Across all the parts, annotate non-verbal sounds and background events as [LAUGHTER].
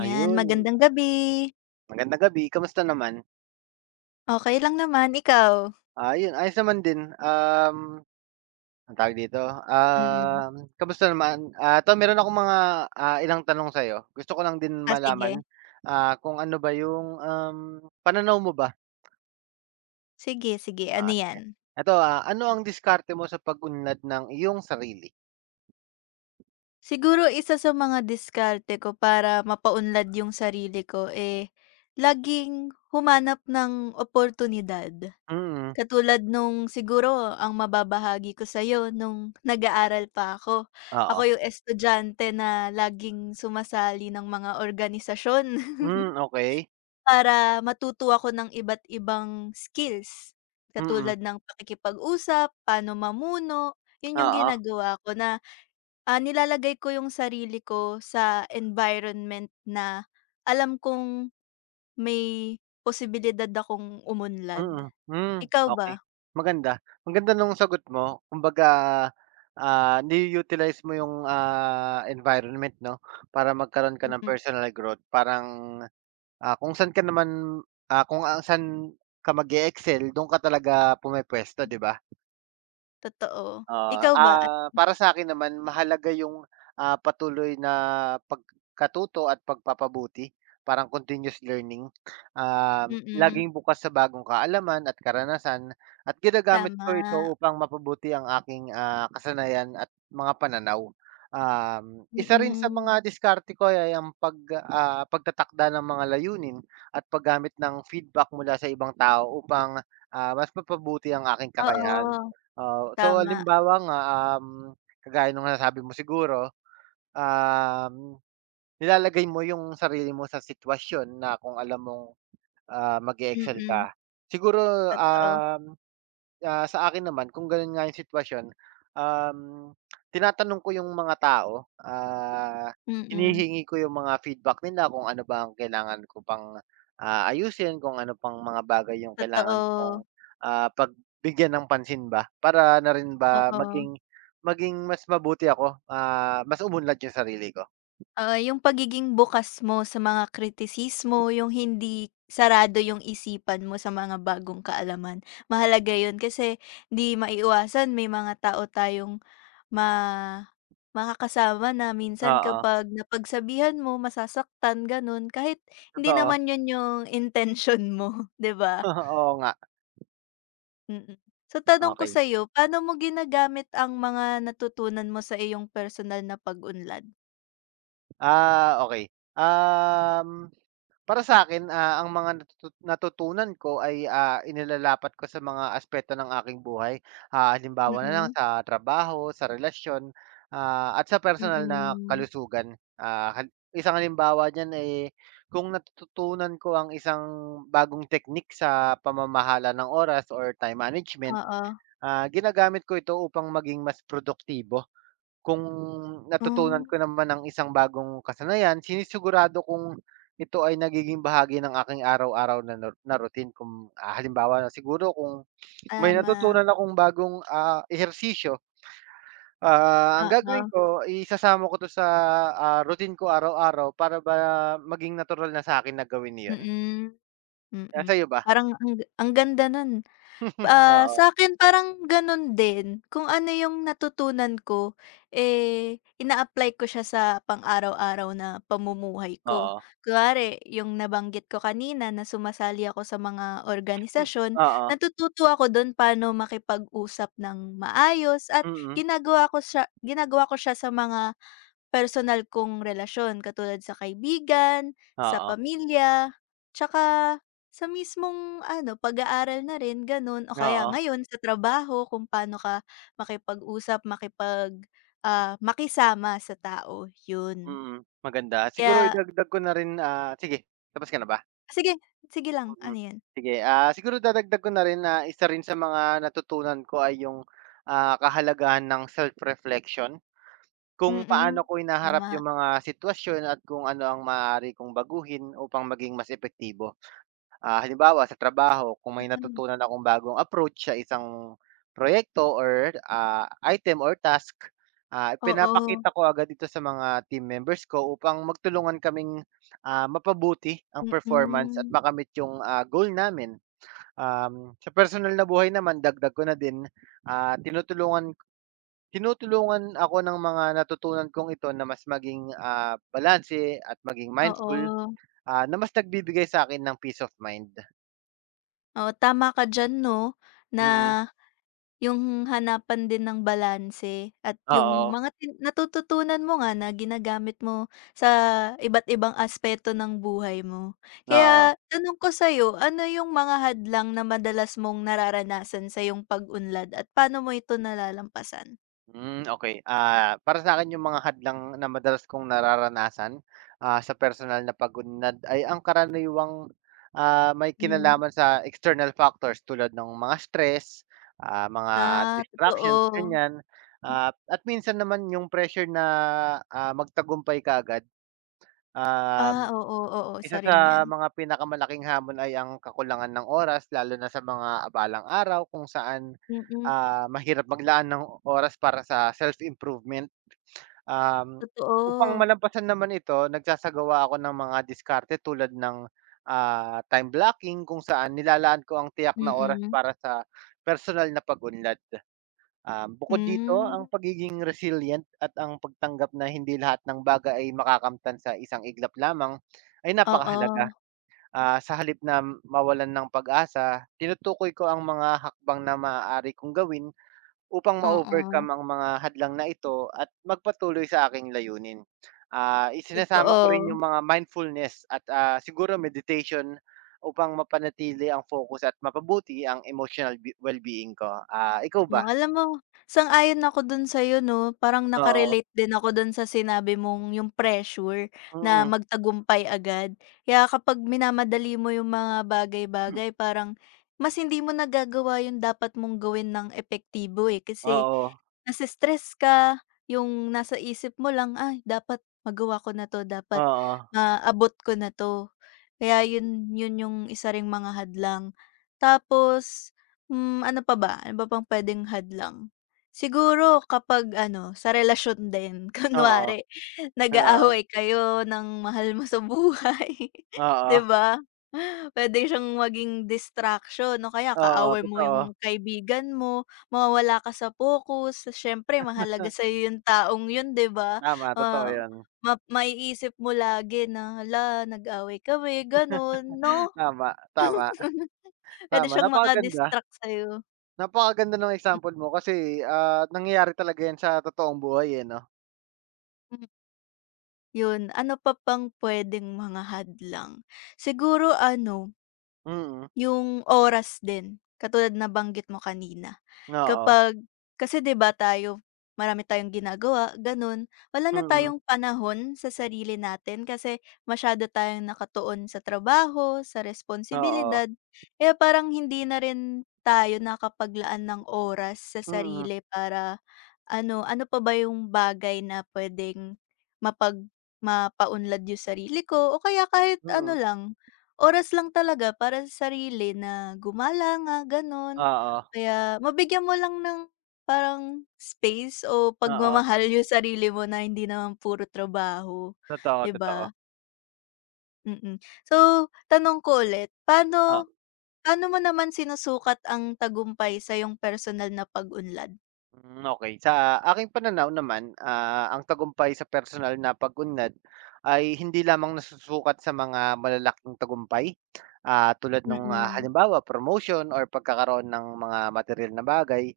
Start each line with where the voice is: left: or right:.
left: Yan, magandang gabi.
right: magandang gabi, kamusta naman?
left: Okay lang naman, ikaw?
right: Ayun ayos naman din, anong tawag dito,
left: Mm.
right: um, kamusta naman? Ah, 'to meron akong mga, ilang tanong sa'yo. Gusto ko lang din
left: Ah,
right: malaman,
left: sige.
right: kung ano ba yung, pananaw mo ba
left: Sige, sige, ano 'yan?
right: sige. Eto, ano ang diskarte mo sa pag-unlad ng iyong sarili?
left: Siguro isa sa mga diskarte ko para mapaunlad yung sarili ko, eh, laging humanap ng oportunidad.
right: Mm,
left: Katulad nung siguro ang mababahagi ko sa'yo nung nag-aaral pa ako. Ako
right: oo.
left: yung estudyante na laging sumasali ng mga organisasyon. [LAUGHS]
right: Hmm, Okay.
left: Para matuto ako ng iba't ibang skills,
right: Mm,
left: katulad ng pakikipag-usap, paano mamuno, yun yung
right: oo.
left: ginagawa ko na, nilalagay ko yung sarili ko sa environment na alam kong may posibilidad akong umunlad.
right: Mm, hmm,
left: Ikaw
right: okey.
left: ba?
right: Maganda, ang ganda nung sagot mo. Kumbaga, ni-utilize mo yung, environment 'no, para magkaroon ka ng
left: Mm,
right: personal growth. Parang, kung saan ka naman, saan ka mag-e-excel dun ka talaga pumepwesto, 'di ba?
left: totoo.
right: Oo,
left: Ikaw ba?
right: para sa'kin naman mahalaga yung, patuloy na pagkatuto at pagpapabuti, parang continuous learning.
left: Mm,
right: Laging bukas sa bagong kaalaman at karanasan at ginagamit ko ito
left: tama,
right: upang mapabuti ang aking, kasanayan at mga pananaw. Isa rin sa
left: mm.
right: mga diskarte ko ay ang pag, pagtatakda ng mga layunin at paggamit ng feedback mula sa ibang tao upang, mas mapabuti ang aking kakayahan.
left: Oo,
right: Oo. So,
left: tama,
right: halimbawa nga, um, kagaya nung nasabi mo siguro, um, nilalagay mo yung sarili mo sa sitwasyon na kung alam mong, mag excel
left: mm,
right: ka. Siguro,
left: totoo,
right: um Ah, sa akin naman kung gano'n nga yung sitwasyon, um, tinatanong ko yung mga tao,
left: mm,
right: hinihingi ko yung mga feedback nila kung ano ba ang kailangan ko pang, ayusin, kung ano pang mga bagay yung kailangan kong,
left: totoo,
right: pagbigyan ng pansin ba para na rin ba
left: oo.
right: maging maging mas mabuti ako, mas umunlad yung sarili ko.
left: Oo, yung pagiging bukas mo sa mga kritisismo, yung hindi sarado yung isipan mo sa mga bagong kaalaman. Mahalaga yun kasi di maiiwasan may mga tao tayong ma makakasama na minsan
right: Oo,
left: kapag napagsabihan mo, masasaktan, ganun. Kahit hindi
right: totoo.
left: naman yun yung intention mo, [LAUGHS] 'di ba?
right: [LAUGHS] Oo nga,
left: Mm. Mm. So tanong ko
right: okey.
left: sa'yo, paano mo ginagamit ang mga natutunan mo sa iyong personal na pag-unlad?
right: Ah, okey, um Para sa'kin, ang mga natutunan ko ay, inilalapat ko sa mga aspeto ng aking buhay. Ah, halimbawa na lang
left: Mm,
right: sa trabaho, sa relasyon, at sa personal na
left: mm.
right: kalusugan. Ah, isang halimbawa diyan, eh, kung natututunan ko ang isang bagong teknik sa pamamahala ng oras or time management,
left: Oo.
right: ginagamit ko ito upang maging mas produktibo. Kung natutunan
left: Hmm,
right: ko naman ng isang bagong kasanayan, sinisigurado kong ito ay nagiging bahagi ng aking araw-araw na na na routine kung, halimbawa na siguro kung may
left: tama.
right: natutunan akong bagong, ehersisyo, ang
left: Oo,
right: gagawin ko isasama ko 'to sa, routine ko araw-araw para ba maging natural na sa'kin na gawin 'yon.
left: mm,
right: Ah,
left: mm.
right: sa'yo ba?
left: Parang ang ganda nun.
right: [LAUGHS]
left: Ah,
right: Oo,
left: sa'kin parang gano'n din. Kung ano yung natutunan ko, eh, ina-apply ko siya sa pang-araw-araw na pamumuhay ko.
right: oo,
left: Kunwari yung nabanggit ko kanina na sumasali ako sa mga
right: hmm,
left: organisasyon,
right: oo,
left: natututo ako do'n paano makipag-usap ng maayos at
right: mm,
left: ginagawa ko siya sa mga personal kong relasyon katulad sa kaibigan, sa
right: oo,
left: pamilya, tsaka sa mismong ano, pag-aaral na rin gano'n o kaya
right: oo,
left: ngayon sa trabaho kung paano ka makipag-usap, makipag, ah, makisama sa tao, 'yun.
right: mm, maganda. Siguro
left: Kaya
right: idagdag ko na rin, ah sige, tapos ka na ba?
left: sige, sige lang,
right: Mm.
left: ano 'yun?
right: Sige, siguro dadagdag ko na rin na isa rin sa mga natutunan ko ay yung, kahalagahan ng self-reflection. Kung paano
left: Mm,
right: ko hinaharap
left: tama,
right: yung mga sitwasyon at kung ano ang maaari kong baguhin upang maging mas epektibo. Ah, halimbawa sa trabaho kung may
left: mm.
right: natutunan akong bagong approach sa isang proyekto or, item or task,
left: Oo,
right: ipinapakita ko agad ito sa mga team members ko upang magtulungan kaming, mapabuti ang performance at
left: mm,
right: makamit yung, goal namin. Sa personal na buhay naman dagdag ko na din, tinutulungan tinutulungan ako ng mga natutunan kong ito na mas maging, balanse at maging mindful,
left: oo.
right: na mas nagbibigay sa'kin ng peace of mind.
left: Oo, tama ka diyan 'no. Na
right: Mm.
left: yung hanapan din ng balanse at yung
right: Oo,
left: mga natututunan mo nga na ginagamit mo sa iba't ibang aspeto ng buhay mo.
right: oo.
left: Kaya tanong ko sa'yo, ano yung mga hadlang na madalas mong nararanasan sa yung pag-unlad at paano mo ito nalalampasan?
right: Hmm, okey. Ah, para sa'kin yung mga hadlang na madalas kong nararanasan, sa personal na pag-unlad ay ang karaniwang, may
left: Hmm,
right: kinalaman sa external factors tulad ng mga stress, mga
left: ah,
right: distractions,
left: totoo.
right: ganyan. Ah, at minsan naman yung pressure na, magtagumpay kaagad,
left: Ah,
right: um
left: oo, oo, oo, isa
right: Isa
left: rin
right: sa
left: 'yan.
right: mga pinakamalaking hamon ay ang kakulangan ng oras lalo na sa mga abalang araw kung saan,
left: Mm,
right: mahirap maglaan ng oras para sa self-improvement. Um, upang
left: totoo.
right: malampasan naman ito nagsasagawa ako ng mga diskarte tulad ng, time blocking kung saan nilalaan ko ang tiyak na oras
left: Mm-mm.
right: para sa personal na pagunlad. Bukod dito ang
left: Mm.
right: pagiging resilient at ang pagtanggap na hindi lahat ng bagay ay makakamtan sa isang iglap lamang ay
left: Hmm,
right: napakahalaga.
left: oo,
right: Ah, sa halip na mawalan ng pag-asa, tinutukoy ko ang mga hakbang na maaari kong gawin upang
left: oo,
right: ma-overcome ang mga hadlang na ito at magpatuloy sa aking layunin. Ah, isinasama ko rin
left: totoo.
right: yung mga mindfulness at, siguro meditation upang mapanatili ang focus at mapabuti ang emotional well-being ko. Ah, ikaw
left: Oh,
right: ba?
left: alam mo, sang-ayon ako dun sa'yo 'no, parang
right: Oo,
left: nakarelate din ako dun sa sinabi mong yung pressure na
right: mm.
left: magtagumpay agad. Kaya kapag minamadali mo yung mga
right: Hmm,
left: bagay-bagay parang mas hindi mo nagagawa yung dapat mong gawin ng epektibo, eh, kasi
right: oo,
left: nase-stress ka, yung nasa isip mo lang, "Ay dapat magawa ko na 'to, dapat
right: oo,
left: maabot ko na 'to." Kaya yun yun yung isa ring mga hadlang. Tapos, hmm, ano pa ba? Ano ba pang puwedeng hadlang? Siguro kapag ano, sa relasyon din. [LAUGHS]
right: oo,
left: Kunwari
right: oo,
left: nag-aaway kayo ng mahal mo sa buhay, [LAUGHS]
right: oo,
left: 'di ba? Puwede siyang maging distraction no kaya
right: oo,
left: kaaway mo yung
right: totoo.
left: kaibigan mo. Mawawala ka sa focus, siyempre mahalaga sa
right: [LAUGHS]
left: yung taong yun, 'di ba?
right: Tama, totoo
left: Ah,
right: yun.
left: maiisip mo lagi na, "Hala, nag-away kami," gano'n 'no?
right: Tama, tama.
left: [LAUGHS] Puwede
right: Tama,
left: siyang
right: napakaganda.
left: distract sa'yo,
right: Napakaganda ng
left: mm.
right: example mo kasi, nangyayari talaga 'yan sa totoong buhay, eh, 'no?
left: Mm. Yun, ano pa bang puwedeng mga hadlang? Siguro ano,
right: Mm,
left: yung oras din, katulad na banggit mo kanina.
right: oo,
left: Kapag kasi 'di ba tayo, marami tayong ginagawa, gano'n. Wala na
right: mm,
left: tayong panahon sa sarili natin kasi masyado tayong nakatuon sa trabaho, sa
right: oo,
left: responsibilidad. Eh parang hindi na rin tayo nakapaglaan ng oras sa
right: mm,
left: sarili para ano, ano pa ba yung bagay na puwedeng mapag mapaunlad yung sarili ko o kaya kahit ano
right: mm,
left: lang, oras lang talaga para sa sarili na gumala nga gano'n.
right: oo,
left: Kaya mabigyan mo lang ng parang space o
right: oo.
left: pagmamahal [LAUGHS] yung sarili mo na hindi naman puro trabaho,
right: Totoo,
left: 'di ba?
right: totoo.
left: Mm. So, tanong ko ulit,
right: O
left: paano paano mo naman sinusukat ang tagumpay sa yung personal na pag-unlad?
right: hmm, okey. Sa aking pananaw naman, ang tagumpay sa personal na pag-unlad ay hindi lamang nasusukat sa mga malalaking tagumpay, tulad ng
left: Mm.
right: halimbawa promotion or pagkakaroon ng mga material na bagay.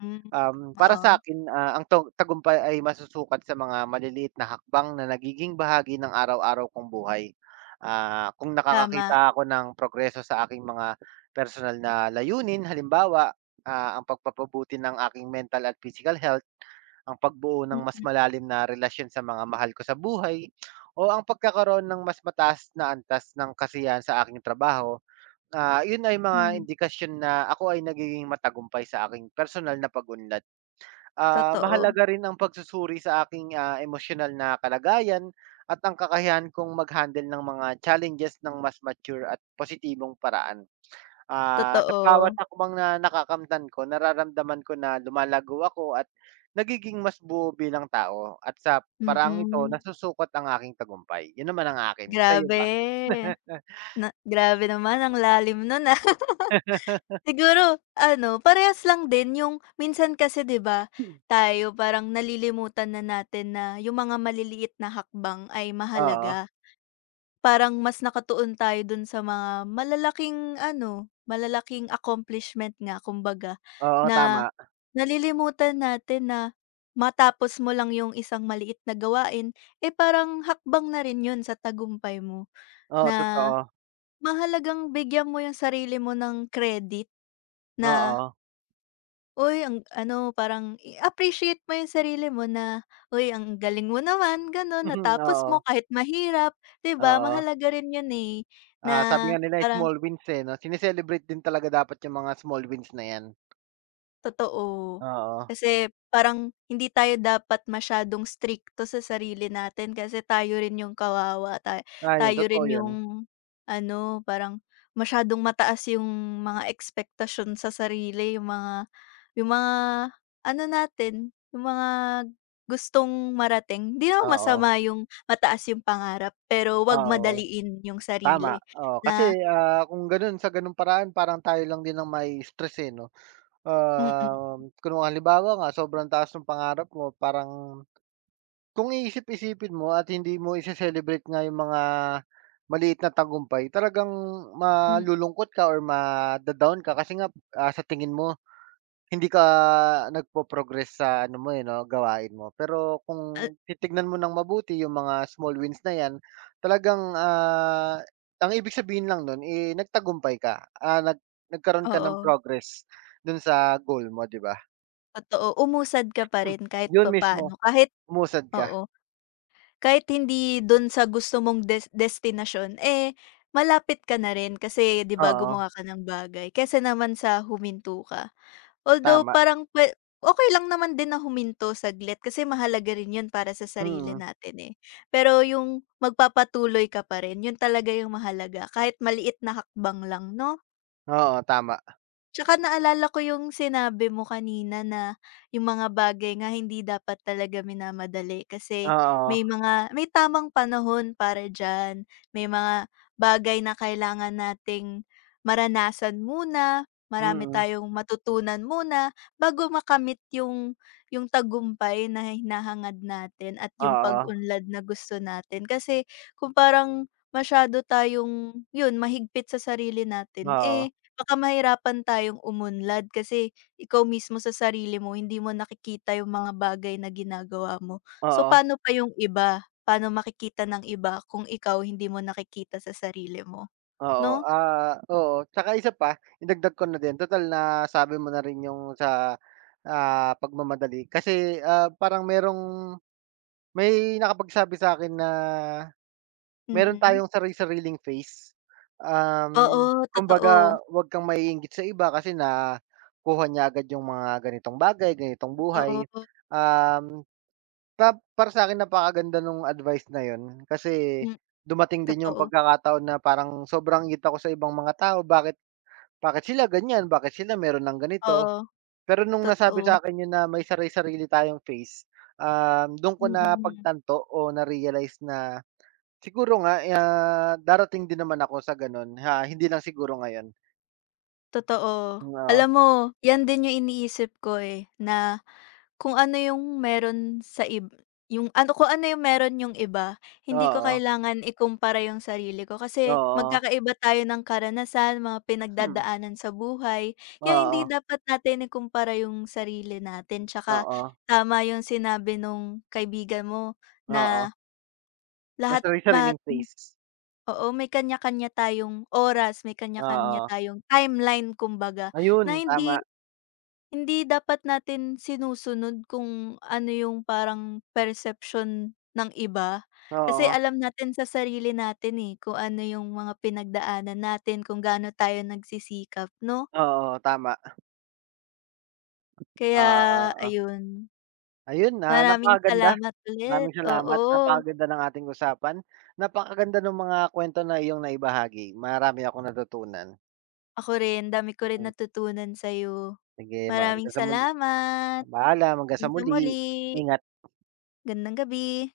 left: Hmm,
right: Para
left: oo.
right: sa'kin, ang tagumpay ay masusukat sa mga maliliit na hakbang na nagiging bahagi ng araw-araw kong buhay. Ah, kung
left: Tama,
right: nakakakita ako ng progreso sa aking mga personal na layunin, halimbawa, ang pagpapabuti ng aking mental at physical health, ang pagbuo ng mas
left: mm,
right: malalim na relasyon sa mga mahal ko sa buhay, o ang pagkakaroon ng mas mataas na antas ng kasiyahan sa aking trabaho, yun ay mga
left: hmm,
right: indikasyon na ako ay nagiging matagumpay sa aking personal na pag-unlad. Ah,
left: totoo,
right: mahalaga rin ang pagsusuri sa aking, emosyonal na kalagayan at ang kakayahan kong mag-handle ng mga challenges ng mas mature at positibong paraan. Ah, sa bawat
left: totoo,
right: hakbang na nakakamtan ko, nararamdaman ko na lumalago ako at nagiging mas buo bilang tao at sa parang ito
left: mm.
right: nasusukot ang aking tagumpay. 'Yun naman ang akin, sa'yo
left: Grabe,
right: ba? [LAUGHS]
left: grabe naman ang lalim nun, ah. [LAUGHS] Siguro ano, parehas lang din yung minsan kasi 'di ba, tayo parang nalilimutan na natin na yung mga maliliit na hakbang ay
right: Oo,
left: mahalaga. Parang mas nakatuon tayo dun sa mga malalaking ano, malalaking accomplishment nga kumbaga
right: oo
left: na
right: tama.
left: nalilimutan natin na matapos mo lang yung isang maliit na gawain, eh, parang hakbang na rin yun sa tagumpay mo
right: Oo,
left: na
right: totoo.
left: mahalagang bigyan mo yung sarili mo ng credit na,
right: Oo.
left: "Uy, ang ano," parang i-appreciate mo yung sarili mo na, "Uy, ang galing mo naman," gano'n,
right: [LAUGHS]
left: "Natapos mo
right: Oo,
left: kahit mahirap." 'Di ba
right: oo.
left: mahalaga rin yun, eh, na
right: Ah, sabi nga nila eh,
left: parang
right: small wins, eh, 'no? Sine-celebrate din talaga dapat yung mga small wins na 'yan.
left: totoo.
right: Oo.
left: Kasi parang hindi tayo dapat masyadong strikto sa sarili natin kasi tayo rin yung kawawa,
right: Ah, yun
left: tayo
right: totoo
left: rin
right: yun.
left: yung ano, parang masyadong mataas yung mga ekspektasyon sa sarili, yung mga ano natin, yung mga gustong marating. Hindi naman
right: Oo,
left: masama yung mataas yung pangarap, pero 'wag
right: oo.
left: madaliin yung
right: Tama,
left: sarili
right: oo. Kasi,
left: na
right: kung gano'n sa gano'ng paraan parang tayo lang din ang mai-stress, eh, 'no?
left: mm,
right: Kung halimbawa nga sobrang taas ng pangarap mo parang kung iisip-isipin mo at hindi mo ise-celebrate nga yung mga maliit na tagumpay talagang
left: hmm,
right: malulungkot ka or mada-down ka kasi nga, sa tingin mo Hindi ka nagpo-progress sa ano mo, eh, 'no, gawain mo. Pero
left: ah,
right: kung titignan mo ng mabuti yung mga small wins na 'yan, talagang, ang ibig sabihin lang nun, eh, nagtagumpay ka, nagkaroon ka ng
left: oo.
right: progress dun sa goal mo, 'di ba?
left: Totoo, umusad ka pa
right: Hmm,
left: rin kahit
right: yun mismo,
left: papaano, kahit
right: umusad ka.
left: oo, kahit hindi don sa gusto mong destinasyon, eh, malapit ka na rin kasi 'di ba
right: Oo,
left: gumawa ka ng bagay kaysa naman sa huminto ka. Although
right: tama.
left: parang okey lang naman din na huminto saglit kasi mahalaga rin yun para sa sarili
right: Mm.
left: natin, eh. Pero yung magpapatuloy ka pa rin, yun talaga yung mahalaga kahit maliit na hakbang lang 'no?
right: Oo, tama.
left: Tsaka naalala ko yung sinabi mo kanina na yung mga bagay nga hindi dapat talaga minamadali kasi
right: Oo.
left: may tamang panahon para diyan. May mga bagay na kailangan nating maranasan muna, marami
right: Mm.
left: tayong matutunan muna bago makamit yung tagumpay na hinahangad natin at yung
right: Oo.
left: pag-unlad na gusto natin. Kasi kung parang masyado tayong yun mahigpit sa sarili natin,
right: Oo.
left: eh baka mahirapan tayong umunlad kasi ikaw mismo sa sarili mo hindi mo nakikita yung mga bagay na ginagawa mo. So,
right: Oo. Oo.
left: paano pa yung iba? Paano makikita ng iba kung ikaw hindi mo nakikita sa sarili mo,
right: Oo,
left: 'no?
right: oo. Tsaka isa pa, idagdag ko na din, tutal nasabi mo na rin yung sa, pagmamadali. Kasi, parang may nakapagsabi sa akin na meron
left: Mm.
right: tayong sarili sariling face
left: Oo,
right: Um, kumbaga
left: totoo.
right: 'wag kang maiinggit sa iba kasi nakuha niya agad yung mga ganitong bagay, ganitong buhay.
left: Totoo.
right: Um para sa'kin napakaganda nung advice na yun, kasi
left: Hmm,
right: dumating din yung
left: totoo.
right: pagkakataon na parang sobrang ngita ko sa ibang mga tao, bakit bakit sila ganyan, bakit sila meron ng ganito.
left: Oo,
right: Pero nung nasabi
left: totoo.
right: sa'kin yun na may sari-sarili tayong phase, dun ko
left: Mm,
right: napagtanto o na-realize na siguro nga, darating din naman ako sa ganun, ha, hindi lang siguro ngayon.
left: totoo.
right: Oo,
left: Alam mo, yan din yung iniisip ko, eh, na kung ano yung meron sa yung ano, kung ano yung meron yung iba, hindi ko
right: oo,
left: kailangan ikumpara yung sarili ko kasi
right: oo,
left: magkakaiba tayo ng karanasan, mga
right: hmm,
left: pinagdadaanan sa buhay. Kaya
right: oo,
left: hindi dapat natin ikumpara yung sarili natin tsaka
right: oo,
left: tama yung sinabi nung kaibigan mo
right: oo,
left: na
right: may
left: lahat ma
right: sari-sariling phase.
left: oo, may kanya-kanya tayong oras, may kanya-kanya
right: Oo,
left: tayong timeline kumbaga
right: ayun,
left: na hindi
right: tama.
left: hindi dapat natin sinusunod kung ano yung parang perception ng iba. Kasi
right: Oo,
left: alam natin sa sarili natin, eh, kung ano yung mga pinagdaanan natin, kung gaano tayo nagsisikap 'no?
right: oo, tama.
left: Kaya
right: Oo.
left: ayun,
right: Ayun,
left: maraming
right: napakaganda.
left: salamat ulit,
right: Maraming salamat.
left: oo.
right: Napakaganda ng ating usapan. Napakaganda ng mga kwento na iyong naibahagi. Marami akong natutunan.
left: Ako rin, dami ko rin
right: Mm,
left: natutunan sa'yo.
right: sige
left: Maraming
right: hanggang sa muli.
left: salamat,
right: Paalam, hanggang sa
left: hanggang sa
right: muli.
left: muli,
right: Ingat.
left: gandang gabi.